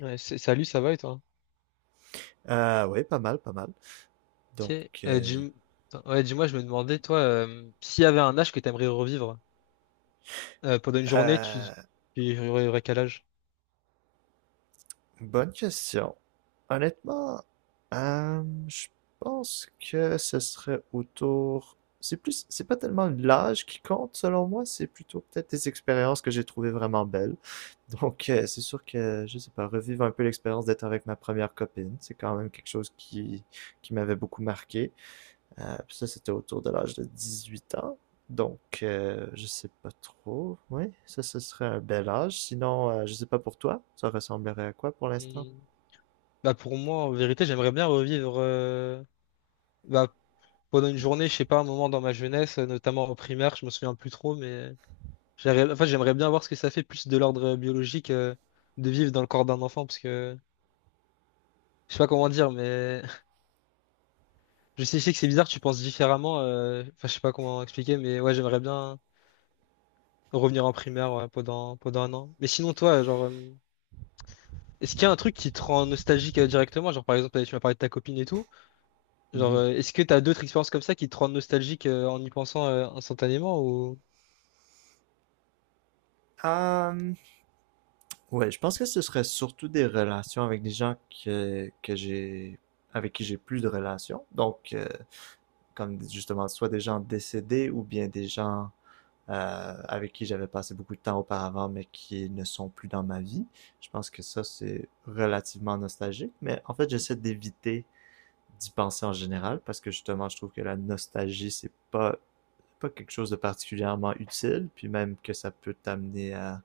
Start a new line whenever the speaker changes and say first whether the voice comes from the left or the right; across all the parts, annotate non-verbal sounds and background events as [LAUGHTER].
left: Ouais, salut, ça va et toi?
right: Oui, pas mal, pas mal.
left: Ok.
right: Donc,
left: Euh,
right: euh,
left: dis- attends, ouais, dis-moi, je me demandais, toi, s'il y avait un âge que t'aimerais revivre pendant une journée,
right: euh,
left: tu aurais quel âge?
right: Bonne question. Honnêtement, euh, je pense que ce serait autour. C'est plus, c'est pas tellement l'âge qui compte selon moi, c'est plutôt peut-être des expériences que j'ai trouvées vraiment belles. Donc, c'est sûr que, je sais pas, revivre un peu l'expérience d'être avec ma première copine, c'est quand même quelque chose qui m'avait beaucoup marqué. Puis ça, c'était autour de l'âge de 18 ans. Donc, je sais pas trop. Oui, ça, ce serait un bel âge. Sinon, je sais pas pour toi, ça ressemblerait à quoi pour l'instant?
left: Et, bah, pour moi, en vérité, j'aimerais bien revivre bah, pendant une journée, je sais pas, un moment dans ma jeunesse, notamment en primaire, je me souviens plus trop, mais enfin, j'aimerais bien voir ce que ça fait plus de l'ordre biologique de vivre dans le corps d'un enfant, parce que je sais pas comment dire, mais [LAUGHS] je sais que c'est bizarre, tu penses différemment, enfin, je sais pas comment expliquer, mais ouais, j'aimerais bien. Revenir en primaire ouais, pendant un an. Mais sinon, toi, genre, est-ce qu'il y a un truc qui te rend nostalgique directement? Genre, par exemple, tu m'as parlé de ta copine et tout. Genre,
right: Mhm.
left: est-ce que t'as d'autres expériences comme ça qui te rendent nostalgique en y pensant instantanément ou...
right: Euh, ouais, je pense que ce serait surtout des relations avec des gens que j'ai, avec qui j'ai plus de relations. Donc, comme justement, soit des gens décédés ou bien des gens avec qui j'avais passé beaucoup de temps auparavant, mais qui ne sont plus dans ma vie. Je pense que ça, c'est relativement nostalgique, mais en fait, j'essaie d'éviter d'y penser en général, parce que justement, je trouve que la nostalgie, c'est pas quelque chose de particulièrement utile, puis même que ça peut t'amener à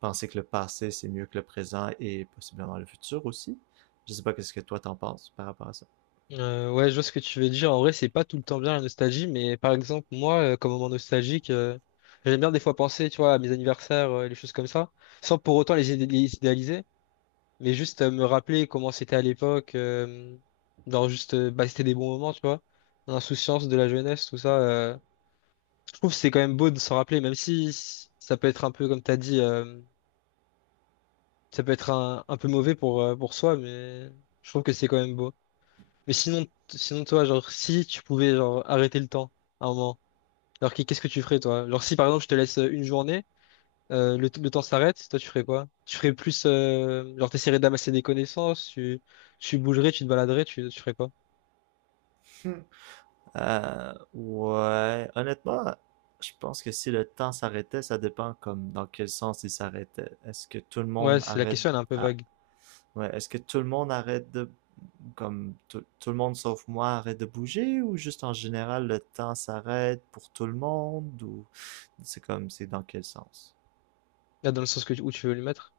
right: penser que le passé, c'est mieux que le présent et possiblement le futur aussi. Je sais pas qu'est-ce que toi t'en penses par rapport à ça.
left: Ouais, je vois ce que tu veux dire. En vrai, c'est pas tout le temps bien la nostalgie, mais par exemple, moi, comme moment nostalgique, j'aime bien des fois penser, tu vois, à mes anniversaires, les choses comme ça, sans pour autant les idéaliser. Mais juste me rappeler comment c'était à l'époque, genre juste, c'était des bons moments, tu vois. L'insouciance de la jeunesse, tout ça. Je trouve que c'est quand même beau de s'en rappeler, même si ça peut être un peu, comme t'as dit, ça peut être un peu mauvais pour soi, mais je trouve que c'est quand même beau. Mais sinon, sinon toi, genre, si tu pouvais genre arrêter le temps à un moment, alors qu'est-ce que tu ferais, toi? Genre, si par exemple, je te laisse une journée, le temps s'arrête, toi tu ferais quoi? Tu ferais plus, genre t'essaierais d'amasser des connaissances, tu bougerais, tu te baladerais, tu ferais quoi?
right: Ouais, honnêtement, je pense que si, le temps s'arrêtait, ça dépend comme dans quel sens il s'arrêtait. Est-ce que tout le
left: Ouais,
right: monde
left: c'est la
right: arrête
left: question, elle est un peu
right: ah,
left: vague.
right: ouais, est-ce que tout le monde arrête de comme tout le monde sauf moi arrête de bouger ou juste en général le temps s'arrête pour tout le monde ou c'est comme c'est dans quel sens?
left: Là, dans le sens que, où tu veux lui mettre.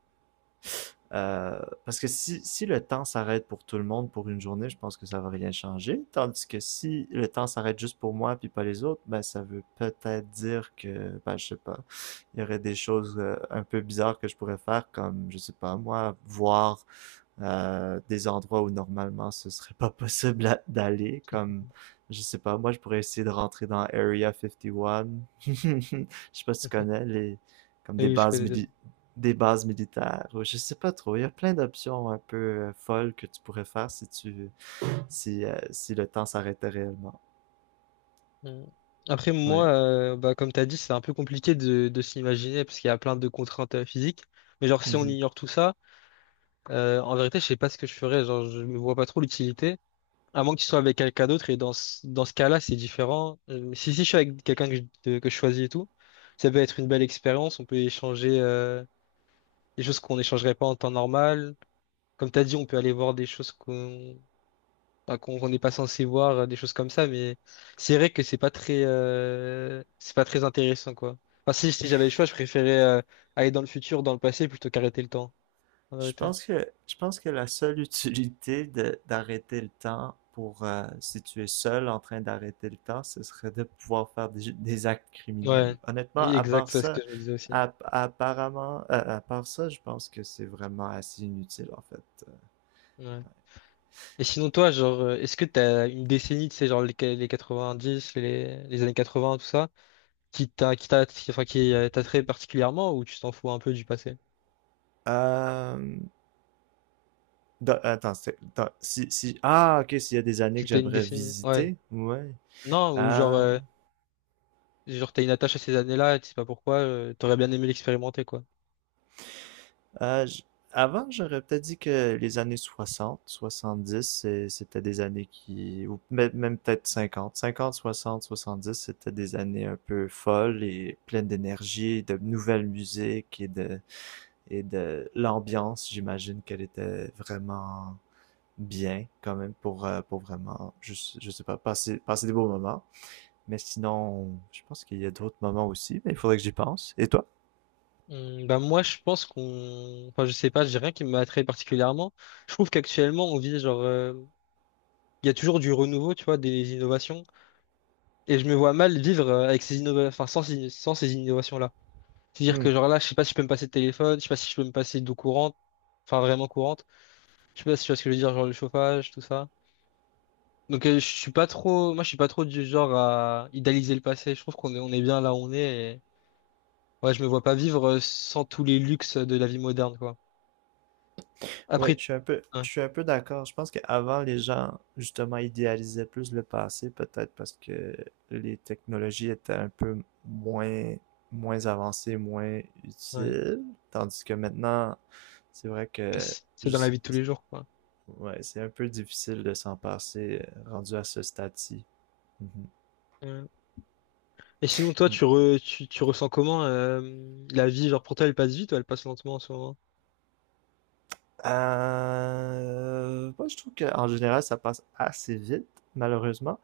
right: Euh, parce que si le temps s'arrête pour tout le monde pour une journée, je pense que ça va rien changer. Tandis que si le temps s'arrête juste pour moi puis pas les autres, ben ça veut peut-être dire que, ben je sais pas, il y aurait des choses un peu bizarres que je pourrais faire, comme, je sais pas, moi, voir des endroits où normalement ce serait pas possible d'aller, comme, je sais pas, moi je pourrais essayer de rentrer dans Area 51. [LAUGHS] Je sais pas si tu connais
left: [LAUGHS]
right: les, comme
left: Ah,
right: des
left: oui, je connais Eden.
right: des bases militaires. Ou je sais pas trop. Il y a plein d'options un peu folles que tu pourrais faire si tu si, si le temps s'arrêtait réellement.
left: Mm. Après, moi,
right: Ouais.
left: comme t'as dit, c'est un peu compliqué de s'imaginer parce qu'il y a plein de contraintes physiques. Mais genre, si on
right: Mhm.
left: ignore tout ça, en vérité, je sais pas ce que je ferais. Genre, je me vois pas trop l'utilité. À moins que tu sois avec quelqu'un d'autre, et dans ce cas-là, c'est différent. Si je suis avec quelqu'un que que je choisis et tout, ça peut être une belle expérience. On peut échanger des choses qu'on n'échangerait pas en temps normal. Comme tu as dit, on peut aller voir des choses qu'on enfin, qu'on qu'on n'est pas censé voir, des choses comme ça. Mais c'est vrai que c'est pas très intéressant, quoi. Enfin, si j'avais le choix, je préférais aller dans le futur, dans le passé, plutôt qu'arrêter le temps, en
right: Je
left: vérité.
right: pense que je pense que la seule utilité d'arrêter le temps pour si tu es seul en train d'arrêter le temps, ce serait de pouvoir faire des actes criminels.
left: Ouais,
right: Honnêtement,
left: oui,
right: à
left: exact,
right: part
left: c'est ce que
right: ça,
left: je me disais aussi.
right: à part ça, je pense que c'est vraiment assez inutile en fait.
left: Ouais. Et sinon, toi, genre, est-ce que t'as une décennie, tu sais, genre les, qua- les dix les années 80, tout ça, enfin, qui t'attrait particulièrement ou tu t'en fous un peu du passé?
right: Euh, Dans- attends, c'est- dans- si, si, Ah, ok, s'il y a des années
left: Si
right: que
left: t'as une
right: j'aimerais
left: décennie, ouais.
right: visiter, ouais.
left: Non, ou genre,
right: Euh,
left: genre t'as une attache à ces années-là, tu sais pas pourquoi, t'aurais bien aimé l'expérimenter, quoi.
right: euh, j- Avant, j'aurais peut-être dit que les années 60 70, c'était des années qui, ou même peut-être cinquante soixante-dix, c'était des années un peu folles et pleines d'énergie, de nouvelles musiques et de l'ambiance. J'imagine qu'elle était vraiment bien quand même pour vraiment, je sais pas, passer des beaux moments. Mais sinon, je pense qu'il y a d'autres moments aussi, mais il faudrait que j'y pense. Et toi?
left: Hmm, bah moi, je pense enfin, je sais pas, j'ai rien qui m'attrait particulièrement. Je trouve qu'actuellement, on vit genre, il y a toujours du renouveau, tu vois, des innovations, et je me vois mal vivre avec enfin, sans ces innovations-là. C'est-à-dire
right: Hmm.
left: que genre là, je sais pas si je peux me passer de téléphone, je sais pas si je peux me passer d'eau courante, enfin vraiment courante. Je sais pas si tu vois ce que je veux dire, genre le chauffage, tout ça. Donc je suis pas trop, moi je suis pas trop du genre à idéaliser le passé. Je trouve on est bien là où on est. Et... Ouais, je me vois pas vivre sans tous les luxes de la vie moderne, quoi.
right: Oui,
left: Après, ouais,
right: je suis un peu d'accord. Je pense qu'avant, les gens, justement, idéalisaient plus le passé, peut-être parce que les technologies étaient un peu moins avancées, moins
left: ouais.
right: utiles. Tandis que maintenant, c'est vrai que
left: C'est dans la
right: juste-
left: vie de tous les jours, quoi.
right: ouais, c'est un peu difficile de s'en passer rendu à ce stade-ci.
left: Ouais. Et sinon, toi,
right: Mhm.
left: tu ressens comment la vie, genre pour toi, elle passe vite ou elle passe lentement en ce moment?
right: Moi, je trouve qu'en général, ça passe assez vite, malheureusement.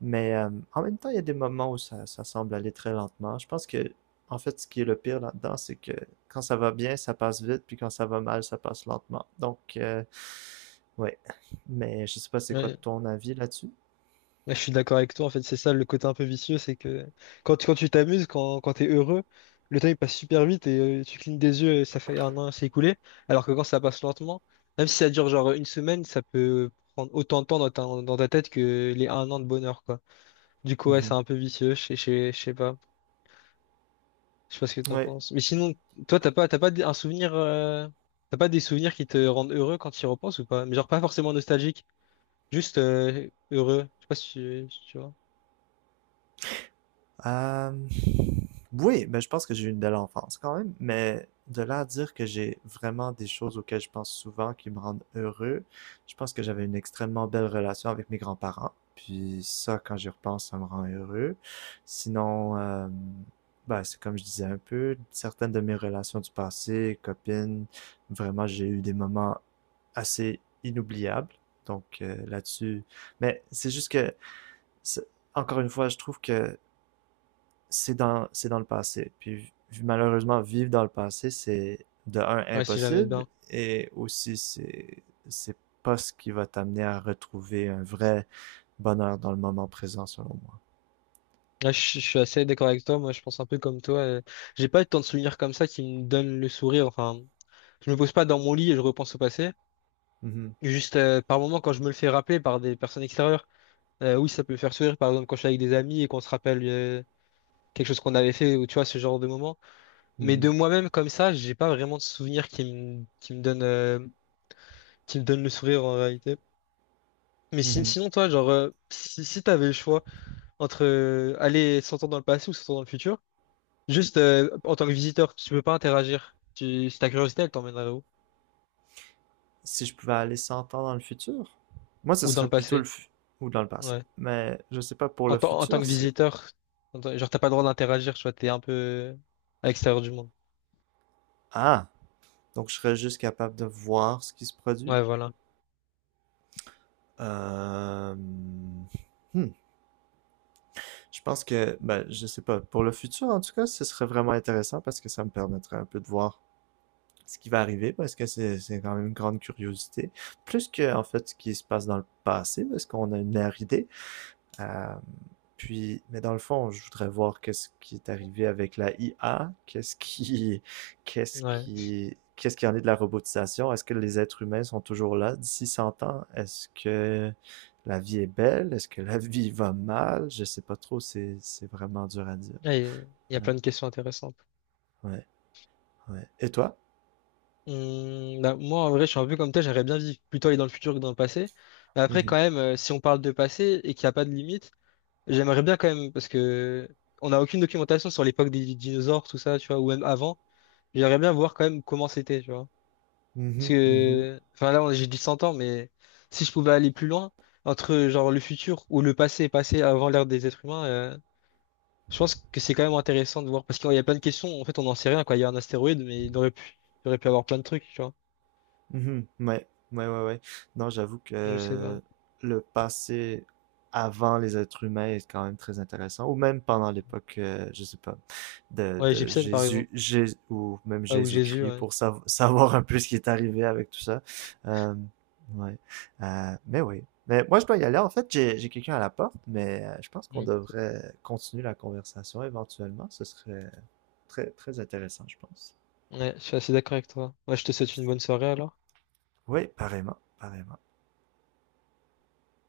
right: Mais en même temps, il y a des moments où ça semble aller très lentement. Je pense que, en fait, ce qui est le pire là-dedans, c'est que quand ça va bien, ça passe vite, puis quand ça va mal, ça passe lentement. Donc, ouais. Mais je sais pas, c'est quoi
left: Ouais.
right: ton avis là-dessus?
left: Ouais, je suis d'accord avec toi, en fait, c'est ça le côté un peu vicieux, c'est que quand tu t'amuses, quand t'es heureux, le temps il passe super vite et tu clignes des yeux et ça fait un an, c'est écoulé. Alors que quand ça passe lentement, même si ça dure genre une semaine, ça peut prendre autant de temps dans dans ta tête que les un an de bonheur, quoi. Du coup, ouais, c'est
right: Mhm.
left: un peu vicieux, je sais pas. Je sais pas ce que t'en
right: Ouais.
left: penses. Mais sinon, toi, t'as pas d- un souvenir, t'as pas des souvenirs qui te rendent heureux quand tu y repenses ou pas? Mais genre pas forcément nostalgique, juste heureux. Je sais pas si tu vois.
right: Euh, oui, ben, je pense que j'ai eu une belle enfance quand même, mais de là à dire que j'ai vraiment des choses auxquelles je pense souvent qui me rendent heureux, je pense que j'avais une extrêmement belle relation avec mes grands-parents. Puis ça, quand j'y repense, ça me rend heureux. Sinon, ben, c'est comme je disais un peu, certaines de mes relations du passé, copines, vraiment, j'ai eu des moments assez inoubliables. Donc là-dessus, mais c'est juste que, c'est- encore une fois, je trouve que c'est dans le passé. Puis malheureusement, vivre dans le passé, c'est de un
left: Ouais, si jamais
right: impossible
left: bien.
right: et aussi c'est pas ce qui va t'amener à retrouver un vrai bonheur dans le moment présent, selon moi.
left: Ouais, je suis assez d'accord avec toi. Moi, je pense un peu comme toi. J'ai pas tant de souvenirs comme ça qui me donnent le sourire. Enfin, je me pose pas dans mon lit et je repense au passé.
right: Mhm,
left: Juste par moment, quand je me le fais rappeler par des personnes extérieures, Oui, ça peut me faire sourire. Par exemple, quand je suis avec des amis et qu'on se rappelle quelque chose qu'on avait fait ou tu vois ce genre de moment. Mais de
right: mhm,
left: moi-même comme ça, j'ai pas vraiment de souvenirs qui me donnent le sourire en réalité. Mais
right: mhm.
left: sinon, toi, genre, si t'avais le choix entre aller 100 ans dans le passé ou 100 ans dans le futur. Juste en tant que visiteur, tu peux pas interagir. Si ta curiosité, elle t'emmènerait où?
right: Si je pouvais aller 100 ans dans le futur, moi ce
left: Ou dans
right: serait
left: le
right: plutôt
left: passé.
right: ou dans le passé.
left: Ouais.
right: Mais je sais pas pour
left: En,
right: le
left: tant- en tant
right: futur,
left: que
right: c'est
left: visiteur, genre t'as pas le droit d'interagir, tu vois, t'es un peu à l'extérieur du monde.
right: ah donc je serais juste capable de voir ce qui se produit.
left: Ouais, voilà.
right: Euh... hmm. Je pense que, ben, je sais pas, pour le futur en tout cas, ce serait vraiment intéressant parce que ça me permettrait un peu de voir ce qui va arriver parce que c'est quand même une grande curiosité. Plus que, en fait, ce qui se passe dans le passé parce qu'on a une idée. Euh, mais dans le fond, je voudrais voir qu'est-ce qui est arrivé avec la IA, [LAUGHS]
left: Ouais.
right: qu'est-ce qui en est de la robotisation? Est-ce que les êtres humains sont toujours là d'ici 100 ans? Est-ce que la vie est belle? Est-ce que la [LAUGHS] vie va mal? Je sais pas trop, c'est vraiment dur à dire.
left: Ah, il y a
right: Ouais,
left: plein de questions intéressantes.
right: ouais, ouais. Et toi?
left: Bah, moi, en vrai, je suis un peu comme toi, j'aimerais bien vivre plutôt aller dans le futur que dans le passé. Mais après,
right: Mhm,
left: quand même, si on parle de passé et qu'il n'y a pas de limite, j'aimerais bien quand même, parce que on n'a aucune documentation sur l'époque des dinosaures, tout ça, tu vois, ou même avant. J'aimerais bien voir quand même comment c'était, tu vois. Parce
right: mhm, mhm.
left: que, enfin là, j'ai dit 100 ans, mais si je pouvais aller plus loin, entre genre le futur ou le passé, passé avant l'ère des êtres humains, je pense que c'est quand même intéressant de voir, parce qu'il y a plein de questions, en fait, on n'en sait rien, quoi. Il y a un astéroïde, mais il aurait pu avoir plein de trucs, tu vois.
right: Mhm. Ouais, ouais, ouais, ouais. Non, j'avoue
left: Je sais pas.
right: que le passé avant les êtres humains est quand même très intéressant, ou même pendant l'époque, je sais pas,
left: Ouais,
right: de
left: Gibson, par
right: Jésus,
left: exemple.
right: Ou même
left: Ouais, ou Jésus,
right: Jésus-Christ,
left: ouais.
right: pour [LAUGHS] savoir un peu ce qui est arrivé avec tout ça. Euh, ouais. Mais oui. Mais moi, je dois y aller. En fait, j'ai quelqu'un à la porte, mais je pense qu'on
left: Mm.
right: devrait continuer la conversation éventuellement. Ce serait très, très intéressant, je pense.
left: Ouais, je suis assez d'accord avec toi. Ouais, je te souhaite une bonne soirée, alors.
right: Oui, pareillement, pareillement.